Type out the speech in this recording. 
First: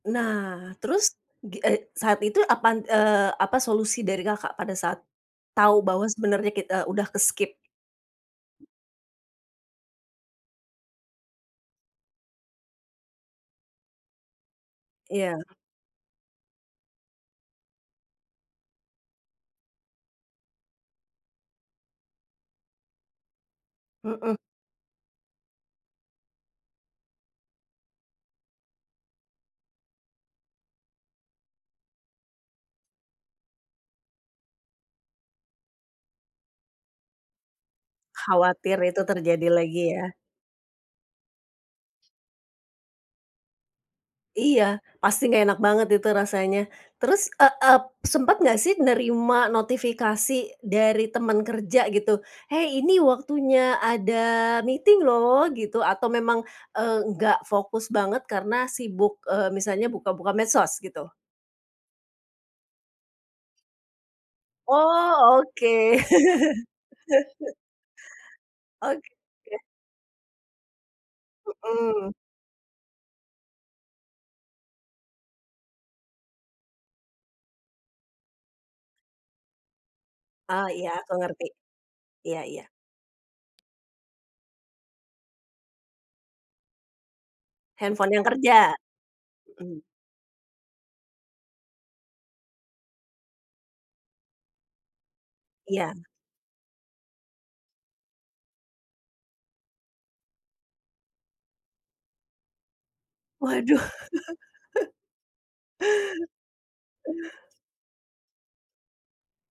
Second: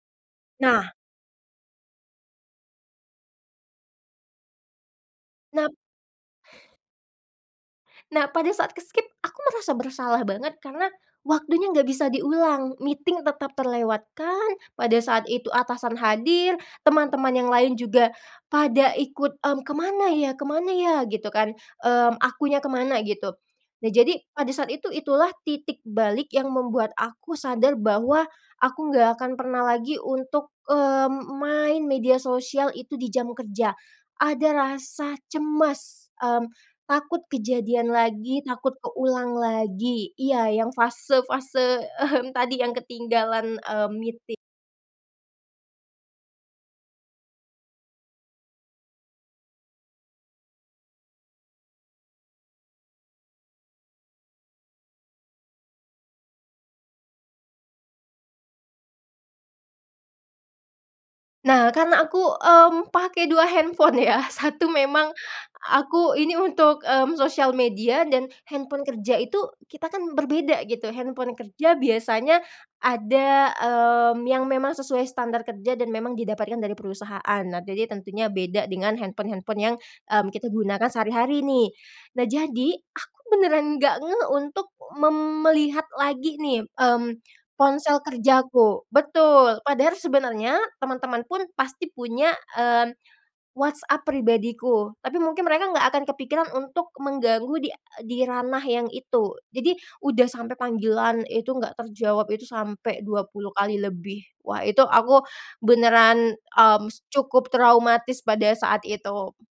Nah, Nah. terus gi eee, saat itu apa, eee, apa solusi dari Kakak, pada saat Nah. tahu bahwa sebenarnya kita udah ke-skip? Nah, pada saat ke-skip aku merasa bersalah banget, karena waktunya enggak bisa diulang. Meeting tetap terlewatkan. Pada saat Iya. itu atasan hadir, teman-teman yang lain juga pada ikut, "Mhm, kemana ya? Kemana ya?" gitu kan. Mmm, akunya kemana gitu. Nah, jadi Hmm. pada saat itu, itulah titik balik yang membuat aku sadar, bahwa aku enggak akan pernah lagi untuk, mmm, main media sosial itu di jam kerja. Ada rasa cemas, mmm, takut kejadian lagi, takut Khawatir itu keulang terjadi lagi lagi ya? iya, yang fase-fase mhm, tadi yang ketinggalan, mmm, meeting. Iya, pasti enggak enak banget itu rasanya. Terus, eee eee, sempet enggak sih nerima notifikasi dari teman kerja gitu, "Hei, ini waktunya ada meeting loh," gitu, atau memang, eee, enggak fokus banget karena sibuk, eee, misalnya buka-buka medsos gitu. Nah, karena aku, mmm, pakai 2 handphone ya. 1 memang Oh, oke. aku ini untuk, mmm, sosial media, dan handphone Oke. kerja itu kita kan berbeda gitu. Handphone kerja Mhm. biasanya ada, mmm, yang memang sesuai standar kerja dan memang didapatkan dari perusahaan. Nah, jadi tentunya beda dengan handphone-handphone yang, mmm, kita Oh, gunakan iya aku sehari-hari ngerti. nih. Nah, Iya iya. jadi aku benaran enggak ngeh untuk mem melihat lagi nih, mmm, ponsel Handphone yang kerja. kerjaku betul, Mhm. padahal sebenarnya teman-teman pun pasti punya, mmm, WhatsApp pribadiku, tapi mungkin mereka enggak Iya. akan kepikiran untuk mengganggu di di ranah yang itu. Jadi, udah sampai panggilan itu enggak terjawab, itu sampai 20 kali Waduh. lebih. Wah! Itu aku benaran, mmm, s cukup traumatis pada saat itu.